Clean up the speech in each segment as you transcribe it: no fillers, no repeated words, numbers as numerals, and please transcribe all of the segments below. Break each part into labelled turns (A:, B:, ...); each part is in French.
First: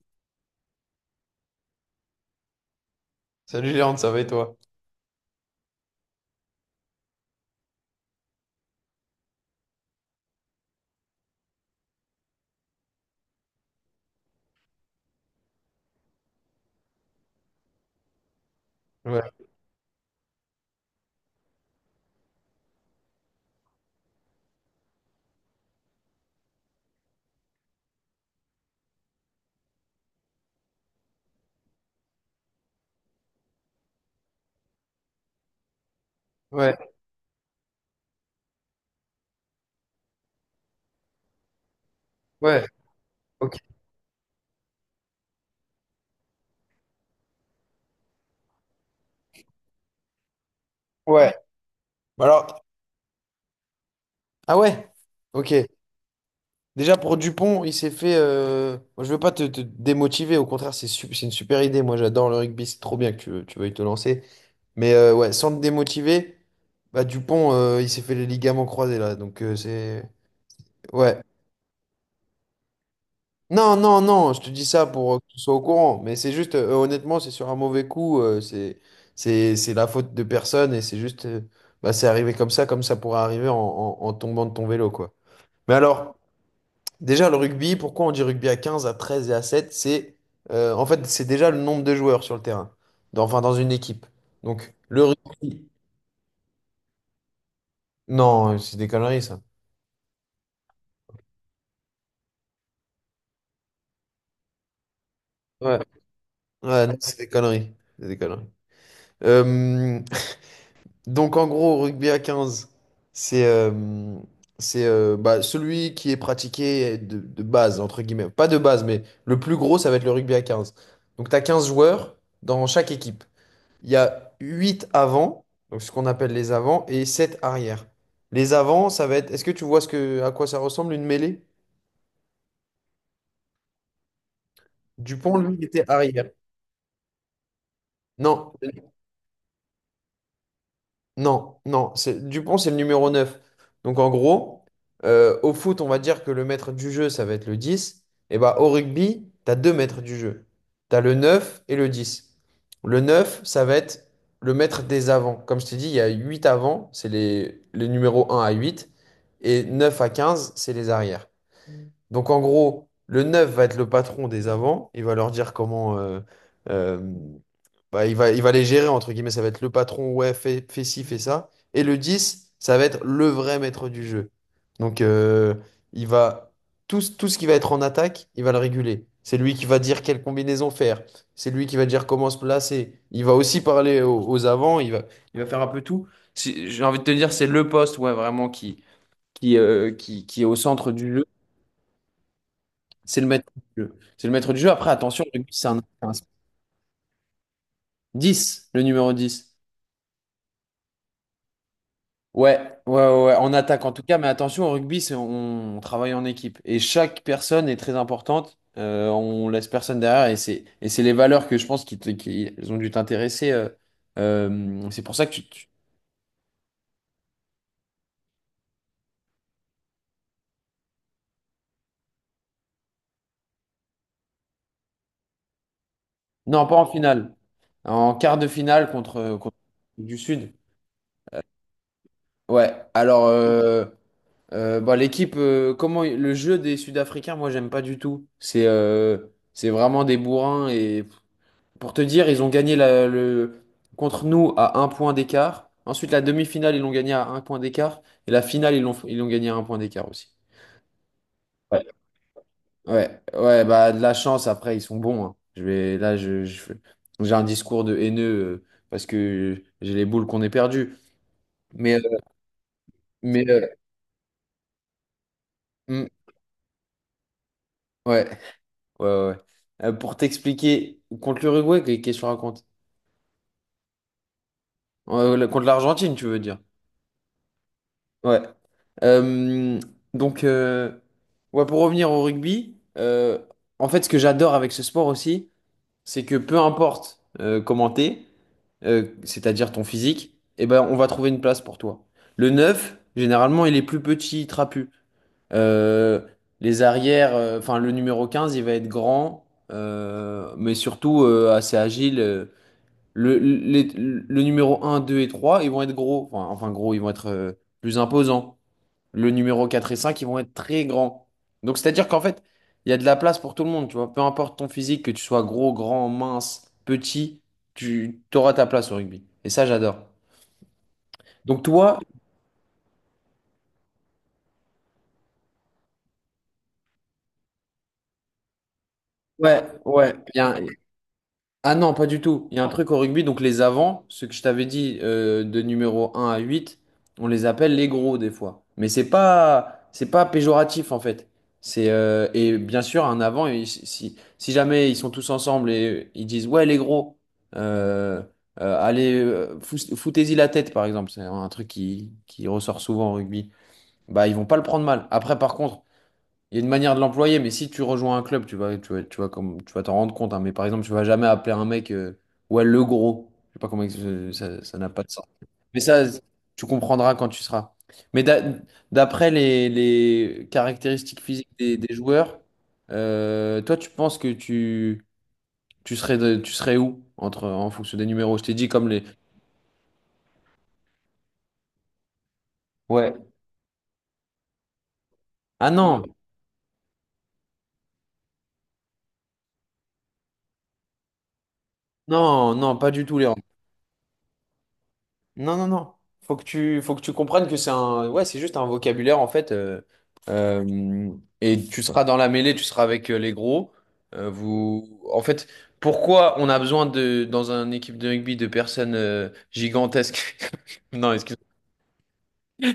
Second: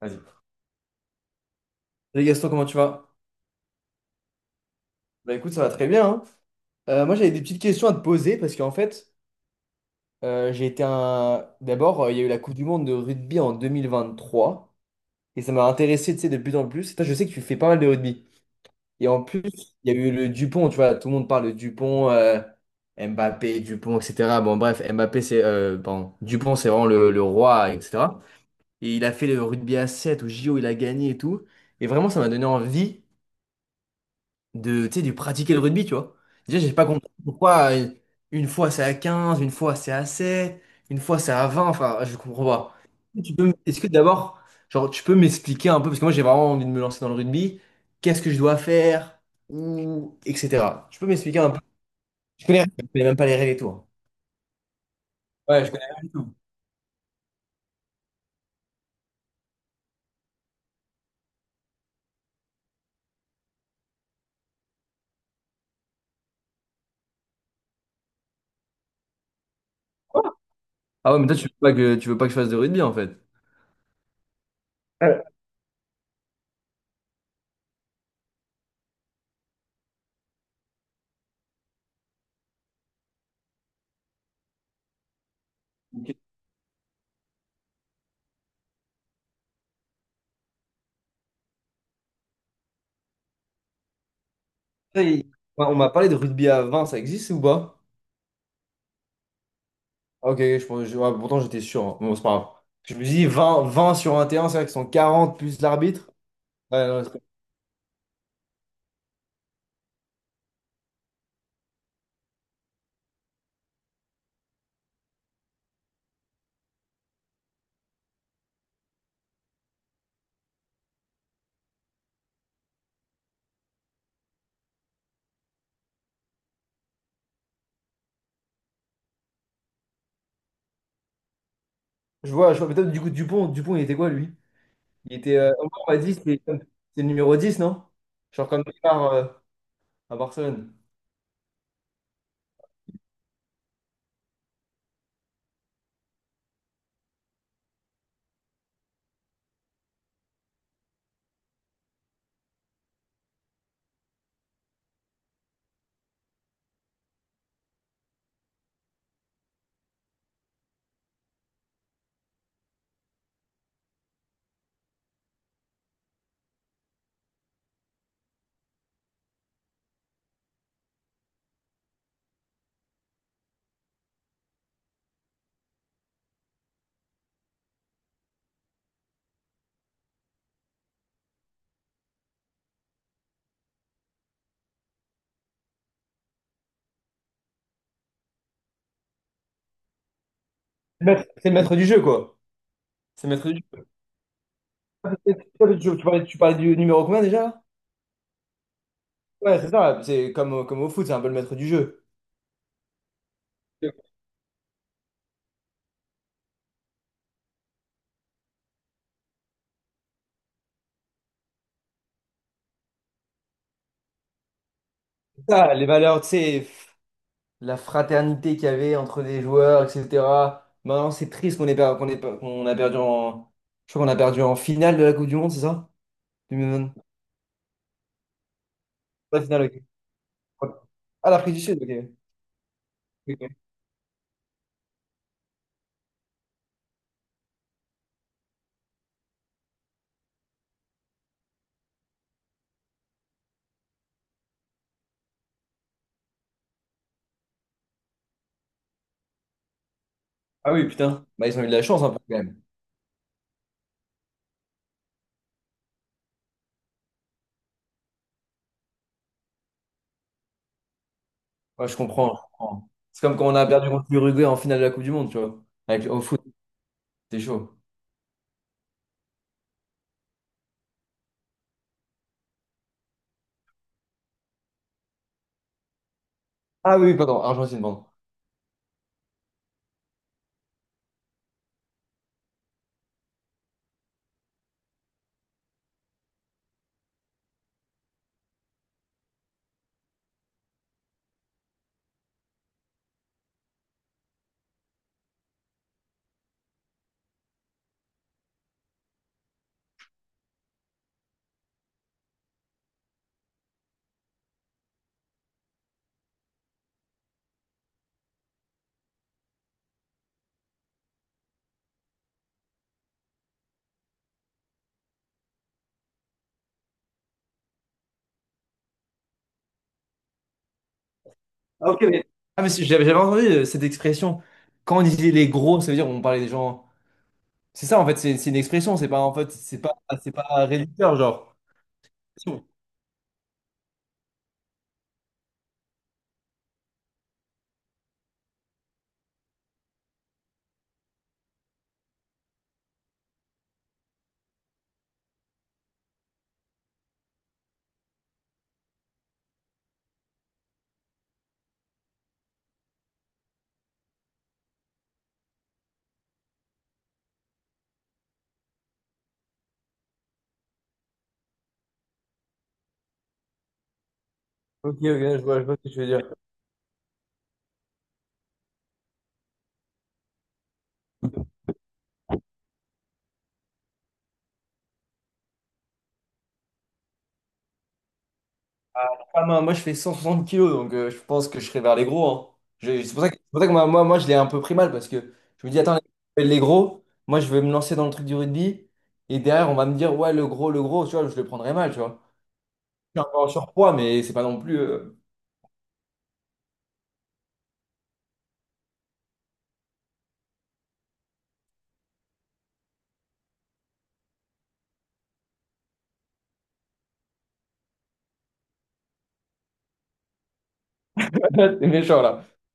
A: Vas-y. Salut Gaston, comment tu vas?
B: Salut Léandre, ça va et toi?
A: Bah écoute, ça va très bien, hein. Moi, j'avais des petites questions à te poser parce qu'en fait, j'ai été un. D'abord, il y a eu la Coupe du Monde de rugby en 2023 et ça m'a intéressé, tu sais, de plus en plus. Et toi, je sais que tu fais pas mal de rugby. Et en
B: Ouais,
A: plus, il y a eu le Dupont, tu vois, tout le monde parle de Dupont, Mbappé, Dupont, etc. Bon, bref, Mbappé, c'est. Pardon, Dupont, c'est vraiment le roi, etc. Et il a fait le rugby à 7 au JO, il a gagné et tout. Et vraiment, ça m'a donné envie, tu sais, de pratiquer le rugby, tu vois. Déjà, j'ai
B: ouais,
A: pas compris pourquoi une fois c'est à quinze, une fois c'est à sept, une fois c'est à vingt, enfin, je comprends
B: ouais,
A: pas.
B: ok.
A: Est-ce que d'abord, genre, tu peux m'expliquer un peu, parce que moi j'ai vraiment envie de me lancer dans le rugby? Qu'est-ce que je dois faire, ou, etc.? Tu peux
B: Ouais.
A: m'expliquer un peu?
B: Bah,
A: Je
B: alors,
A: connais, je connais même pas les règles et tout, hein.
B: ah ouais, ok.
A: Ouais, je connais rien du tout.
B: Déjà pour Dupont, il s'est fait. Moi, je veux pas te démotiver, au contraire, c'est une super idée. Moi, j'adore le rugby, c'est trop bien que tu veuilles te lancer. Mais ouais, sans te démotiver, bah Dupont, il s'est fait les ligaments croisés là. Donc, c'est.
A: Ah ouais,
B: Ouais.
A: mais toi, tu veux pas que je fasse de rugby, en fait.
B: Non, non, non, je te dis ça pour
A: Ouais.
B: que tu sois au courant. Mais c'est juste, honnêtement, c'est sur un mauvais coup. C'est la faute de personne et c'est juste, bah, c'est arrivé comme ça pourrait arriver en, en tombant de ton vélo, quoi. Mais
A: Ok.
B: alors, déjà, le rugby, pourquoi on dit rugby à 15, à 13 et à sept? En fait, c'est déjà le nombre de joueurs sur le terrain, enfin, dans une équipe. Donc,
A: Ça,
B: le
A: il-
B: rugby.
A: On m'a parlé de rugby à vingt, ça existe ou pas?
B: Non, c'est des conneries, ça.
A: Ah, ok, ok, ouais, pourtant j'étais sûr, hein. Bon, c'est pas grave. Je me suis dit 20, 20 sur 21, c'est vrai qu'ils sont 40 plus
B: Ouais.
A: l'arbitre. Ouais,
B: Ouais, non,
A: non,
B: c'est des conneries. C'est des conneries. Euh, Donc en gros, rugby à 15, c'est euh, c'est bah, celui qui est pratiqué de base, entre guillemets. Pas de base, mais le plus gros, ça va être le rugby à 15. Donc tu as 15 joueurs dans chaque équipe. Il y a 8 avants, donc ce qu'on appelle les avants, et 7 arrières. Les avants, ça va être... Est-ce que tu vois à quoi ça ressemble une mêlée?
A: je vois peut-être. Du coup Dupont, Dupont, il était quoi lui? Il était.
B: Dupont, lui, il
A: Omar
B: était
A: on m'a dit,
B: arrière.
A: c'est le numéro 10, non? Genre
B: Non.
A: comme Neymar à Barcelone.
B: Non, non, c'est Dupont, c'est le numéro 9. Donc en gros, au foot, on va dire que le maître du jeu, ça va être le 10. Et bah au rugby, t'as deux maîtres du jeu. T'as le 9 et le 10. Le 9 ça va être le maître des avants. Comme je t'ai dit, il y a 8 avants, c'est les numéros un à huit. Et 9 à 15 c'est les arrières. Donc en gros, le neuf va être le patron des avants. Il va leur dire comment. Euh, Bah, il va les gérer, entre guillemets. Ça va être le patron, ouais, fais, fais ci, fais ça. Et le 10, ça va être le vrai maître du jeu. Donc il va. Tout, tout ce qui va être en attaque, il va le réguler. C'est lui qui va dire quelle combinaison faire. C'est lui qui va dire comment se placer. Il va aussi parler aux avants. Il va faire un peu tout. J'ai envie de te dire, c'est le poste, ouais, vraiment qui, qui est au centre du jeu.
A: C'est le maître du jeu, quoi.
B: C'est le
A: C'est le
B: maître
A: maître du
B: du jeu. C'est le maître du jeu. Après, attention, le rugby, c'est
A: jeu. Tu parlais, tu parlais du numéro combien déjà?
B: 10, le numéro 10.
A: Ouais, c'est ça. C'est comme au foot, c'est un peu le maître du jeu.
B: Ouais, ouais, ouais, ouais, en attaque en
A: C'est
B: tout cas, mais attention, au rugby, c'est, on travaille en équipe. Et chaque personne est très importante. On laisse personne derrière et c'est les valeurs que je pense qui, qui ont dû t'intéresser. C'est pour ça que tu,
A: ça, les valeurs, tu sais, la fraternité qu'il y avait entre les joueurs, etc. Maintenant, c'est triste qu'on a perdu en. Je crois qu'on a perdu en finale de la Coupe du Monde, c'est ça?
B: Non, pas en
A: 2020.
B: finale. En quart de finale contre,
A: Pas finale, ok.
B: du Sud.
A: Ouais. Ah, l'Afrique du Sud, ok.
B: Ouais, alors,
A: Ok.
B: bah, l'équipe, comment le jeu des Sud-Africains, moi j'aime pas du tout. C'est vraiment des bourrins et pour te dire, ils ont gagné le contre nous à un point d'écart. Ensuite, la demi-finale, ils l'ont gagné à un point d'écart et la finale, ils l'ont gagné à un point d'écart aussi.
A: Ah oui, putain. Bah, ils ont eu de
B: Ouais.
A: la chance un peu quand même.
B: Ouais, ouais, bah de la chance. Après, ils sont bons, hein. Je vais là. J'ai un discours de haineux parce que j'ai les boules qu'on ait perdues.
A: Ouais,
B: Mais
A: je
B: euh,
A: comprends, je comprends. C'est comme
B: mais
A: quand on
B: euh,
A: a perdu contre l'Uruguay en finale de la Coupe du Monde, tu vois.
B: mm,
A: Avec, au foot, c'est chaud.
B: ouais. Ouais, ouais, ouais. Pour t'expliquer, contre l'Uruguay, qu'est-ce que tu racontes? Contre l'Argentine, tu veux dire?
A: Ah oui, oui, pardon, Argentine, pardon.
B: Ouais. Euh, donc, euh, ouais, pour revenir au rugby, en fait, ce que j'adore avec ce sport aussi, c'est que peu importe comment t'es, c'est-à-dire ton physique, eh ben, on va trouver une place pour toi. Le 9 généralement, il est plus petit, trapu. Euh, les arrières, enfin, le numéro 15, il va être grand, mais surtout assez agile. Le numéro un 2 et 3 ils vont être gros. Enfin, gros, ils vont être plus imposants. Le numéro 4 et 5 ils vont être très grands. Donc, c'est-à-dire qu'en fait, il y a de la place pour tout le monde, tu vois. Peu importe ton physique, que tu sois gros, grand, mince, petit, tu auras ta place au rugby. Et ça, j'adore. Donc,
A: Ah,
B: toi,
A: ok, mais. Ah, mais si, j'avais entendu cette expression. Quand on disait les gros, ça veut dire on parlait des gens. C'est ça, en fait, c'est une expression, c'est pas, en fait,
B: ouais,
A: c'est pas,
B: ouais,
A: c'est
B: bien.
A: pas réducteur, genre.
B: Ah non, pas du tout. Il y
A: Ok,
B: a un truc au rugby, donc les avants, ce que je t'avais dit de numéro un à 8, on les appelle les gros des fois. Mais c'est pas péjoratif en fait. C'est et bien sûr un avant si jamais ils sont tous ensemble et ils disent ouais les gros euh, allez foutez-y la tête par exemple, c'est un truc qui ressort souvent au rugby. Bah ils vont pas le prendre mal. Après par contre, il y a une manière de l'employer, mais si tu rejoins un club, tu vas comme, tu vas t'en rendre compte, hein. Mais par exemple, tu vas jamais appeler un mec, ouais, le gros. Je sais pas comment, ça, ça n'a
A: ok,
B: pas de sens.
A: je vois
B: Mais
A: ce que tu
B: ça,
A: veux dire.
B: tu comprendras quand tu seras. Mais d'après les caractéristiques physiques des joueurs, toi, tu penses que tu serais où entre, en fonction des numéros? Je t'ai dit comme les.
A: Ah, moi, moi, je fais 160 kilos, donc je pense que je serai vers les gros, hein. C'est
B: Ouais.
A: pour ça que, c'est pour ça que moi, moi, moi, je l'ai un peu pris mal parce que je
B: Ah
A: me dis, attends,
B: non,
A: les gros, moi, je vais me lancer dans le truc du rugby et derrière, on va me dire, ouais, le gros, tu vois, je le prendrai mal, tu vois.
B: non, non, pas du tout,
A: Je
B: les.
A: suis un peu en surpoids, mais c'est pas non plus.
B: Non, non, non. Faut que tu comprennes que c'est un, ouais, c'est juste un vocabulaire en fait. Euh, et tu seras dans la mêlée, tu seras avec les gros. Vous, en fait, pourquoi on a besoin de, dans une équipe de rugby, de personnes gigantesques? Non, excuse.
A: C'est méchant, là. C'est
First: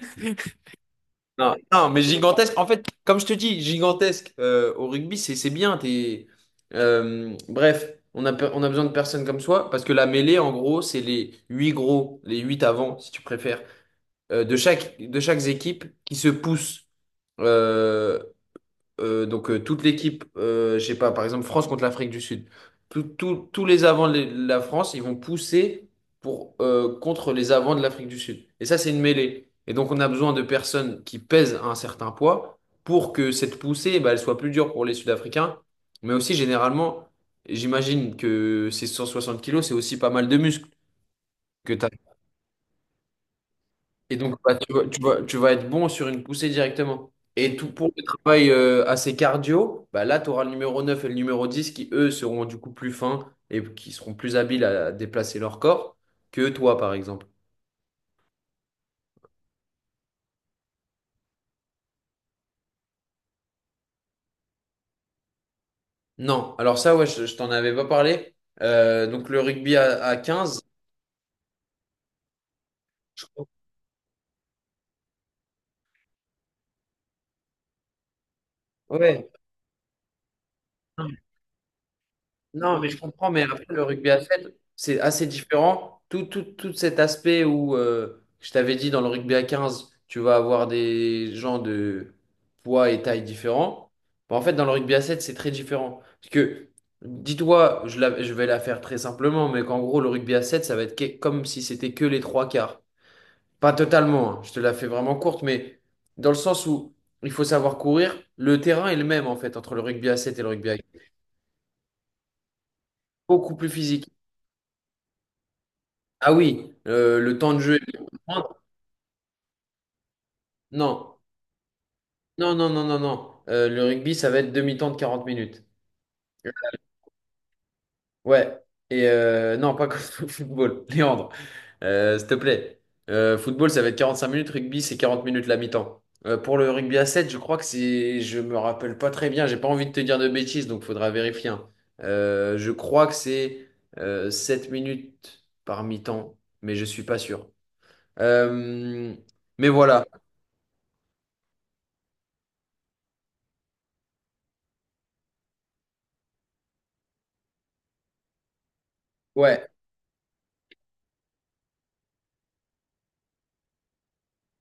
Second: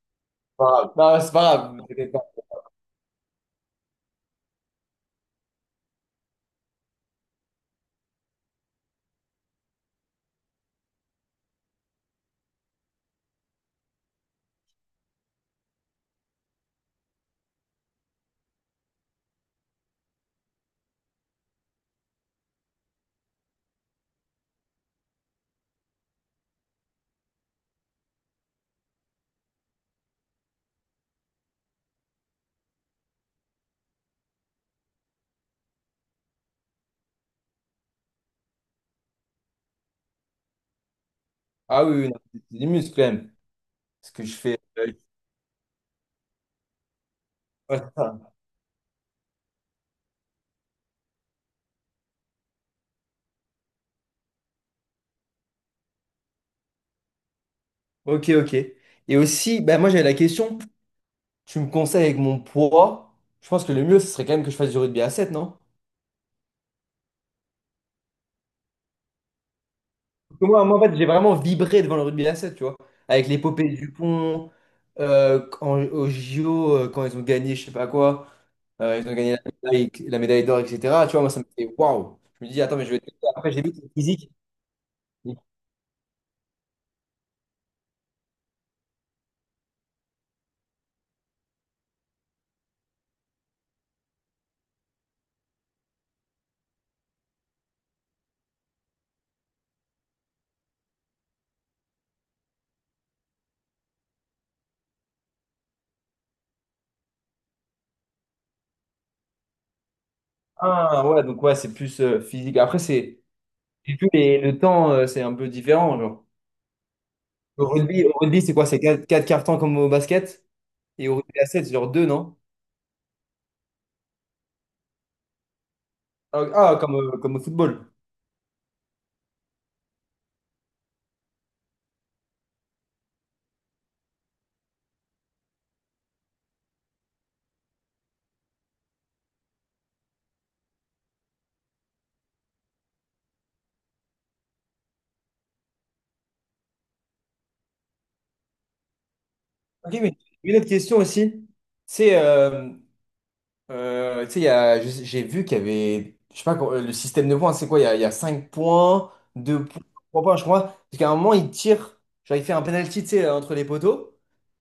A: pas grave. Non, c'est
B: Non,
A: pas grave.
B: non, mais
A: Vous pas.
B: gigantesques. En fait, comme je te dis, gigantesques au rugby, c'est bien. T'es, bref, on a besoin de personnes comme soi parce que la mêlée, en gros, c'est les huit gros, les huit avant, si tu préfères. De chaque équipe qui se pousse. Euh, donc toute l'équipe, je sais pas, par exemple France contre l'Afrique du Sud, tous les avants de la France, ils vont pousser pour, contre les avants de l'Afrique du Sud. Et ça, c'est une mêlée. Et donc on a besoin de personnes qui pèsent un certain poids pour que cette poussée, eh ben, elle soit plus dure pour les Sud-Africains. Mais aussi, généralement, j'imagine que ces 160 kilos, c'est aussi pas mal de muscles que tu
A: Ah
B: as.
A: oui, oui, non, c'est des muscles quand même. Ce
B: Et
A: que je
B: donc, bah,
A: fais,
B: tu vas être bon sur une poussée directement. Et tout
A: ouais.
B: pour le travail assez cardio, bah là, tu auras le numéro 9 et le numéro 10 qui, eux, seront du coup plus fins et qui seront plus habiles à déplacer leur corps que toi, par exemple.
A: Ok, ok. Et aussi, bah moi j'avais la question, tu me conseilles avec mon poids, je pense que le mieux, ce serait quand même que je fasse du rugby à sept, non?
B: Non, alors ça, ouais, je t'en avais pas parlé. Donc, le rugby à
A: Parce que
B: 15,
A: moi, moi, en fait, j'ai vraiment vibré devant le rugby à sept, tu vois.
B: je
A: Avec
B: crois.
A: l'épopée du pont, quand, au JO, quand ils ont gagné, je sais pas quoi, ils ont
B: Ouais.
A: gagné la médaille d'or, etc. Tu vois, moi, ça me fait waouh. Je me dis, attends,
B: Non,
A: mais
B: mais
A: je
B: je
A: vais tester.
B: comprends, mais
A: Après, j'ai
B: après,
A: vu que
B: le
A: c'est
B: rugby à
A: physique.
B: 7 c'est assez différent. Tout cet aspect où, je t'avais dit, dans le rugby à 15 tu vas avoir des gens de poids et taille différents. Bah, en fait, dans le rugby à 7 c'est très différent. Parce que, dis-toi, je vais la faire très simplement, mais qu'en gros, le rugby à 7 ça va être comme si c'était que les trois quarts. Pas totalement, hein, je te la fais vraiment courte, mais dans le sens où il faut savoir courir, le terrain est le même, en fait, entre le rugby à 7 et le rugby à 15.
A: Ah, ouais, donc ouais, c'est plus physique. Après, c'est.
B: Beaucoup plus
A: J'ai vu,
B: physique.
A: mais le temps, c'est un peu différent. Genre.
B: Ah oui, le temps de
A: Au
B: jeu est
A: rugby, au
B: beaucoup
A: rugby, c'est
B: moindre.
A: quoi? C'est 4 quarts temps comme au basket? Et au
B: Non,
A: rugby à 7, c'est genre 2, non?
B: non, non, non, non, non. Le rugby, ça va être demi-temps de 40 minutes.
A: Ah, ah, comme au football.
B: Ouais. Et non, pas comme au football. Léandre, s'il te plaît. Football, ça va être 45 minutes. Rugby, c'est 40 minutes la mi-temps. Pour le rugby à 7, je crois que c'est. Je me rappelle pas très bien. J'ai pas envie de te dire de bêtises, donc faudra vérifier, hein. Je crois que c'est 7 minutes par mi-temps, mais je suis pas sûr. Euh, mais
A: Ok,
B: voilà.
A: mais une autre question aussi. C'est, euh, tu sais, il y a- je sais- j'ai vu qu'il y avait, je sais pas, quoi, le système de points, c'est quoi? Il y a 5 points, 2
B: Ouais.
A: points, 3 points, je crois. Parce qu'à un moment, il tire, genre il fait un penalty, tu sais, entre les poteaux,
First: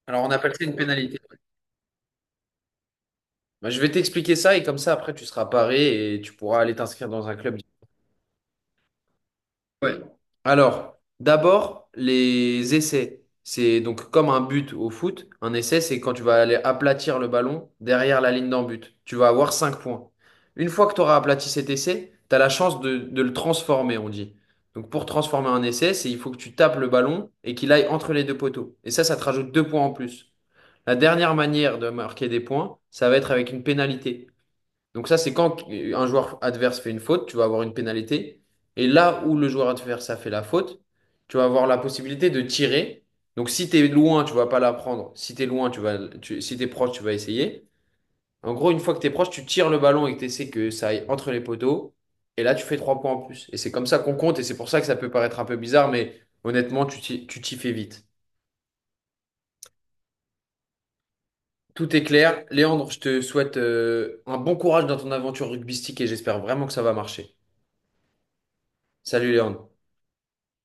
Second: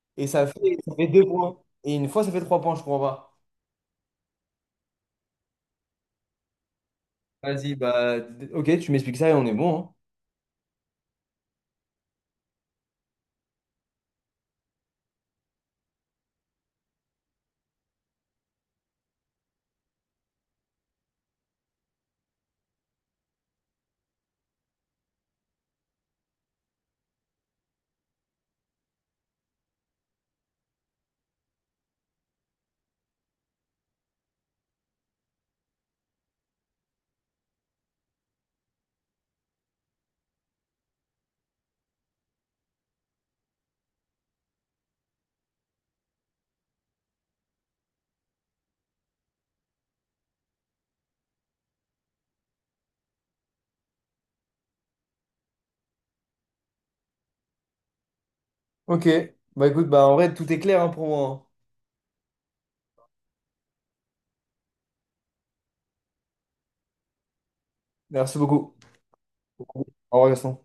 B: Alors,
A: et
B: on
A: ça
B: appelle ça une
A: fait, ça fait
B: pénalité.
A: 2 points. Et une fois, ça fait 3 points, je crois pas.
B: Bah, je vais t'expliquer ça et comme ça, après, tu seras paré et tu pourras aller t'inscrire dans un club.
A: Vas-y, bah, ok, tu m'expliques ça et on est bon, hein.
B: Ouais. Alors, d'abord, les essais. C'est donc comme un but au foot. Un essai, c'est quand tu vas aller aplatir le ballon derrière la ligne d'en but. Tu vas avoir 5 points. Une fois que tu auras aplati cet essai, tu as la chance de le transformer, on dit. Donc, pour transformer un essai, c'est il faut que tu tapes le ballon et qu'il aille entre les deux poteaux. Et ça te rajoute 2 points en plus. La dernière manière de marquer des points, ça va être avec une pénalité. Donc ça, c'est quand un joueur adverse fait une faute, tu vas avoir une pénalité. Et là où le joueur adverse a fait la faute, tu vas avoir la possibilité de tirer. Donc si tu es loin, tu vas pas la prendre. Si tu es loin, si tu es proche, tu vas essayer. En gros, une fois que tu es proche, tu tires le ballon et que tu essaies que ça aille entre les poteaux. Et là, tu fais 3 points en plus. Et c'est comme ça qu'on compte. Et c'est pour ça que ça peut paraître un peu bizarre, mais honnêtement, tu t'y fais vite.
A: Ok, bah écoute, bah en vrai, tout est clair, hein, pour moi, hein.
B: Tout est clair. Léandre, je te souhaite un bon courage dans ton aventure rugbystique et j'espère vraiment que ça va marcher.
A: Merci beaucoup.
B: Salut Léandre.
A: Au revoir, Gaston.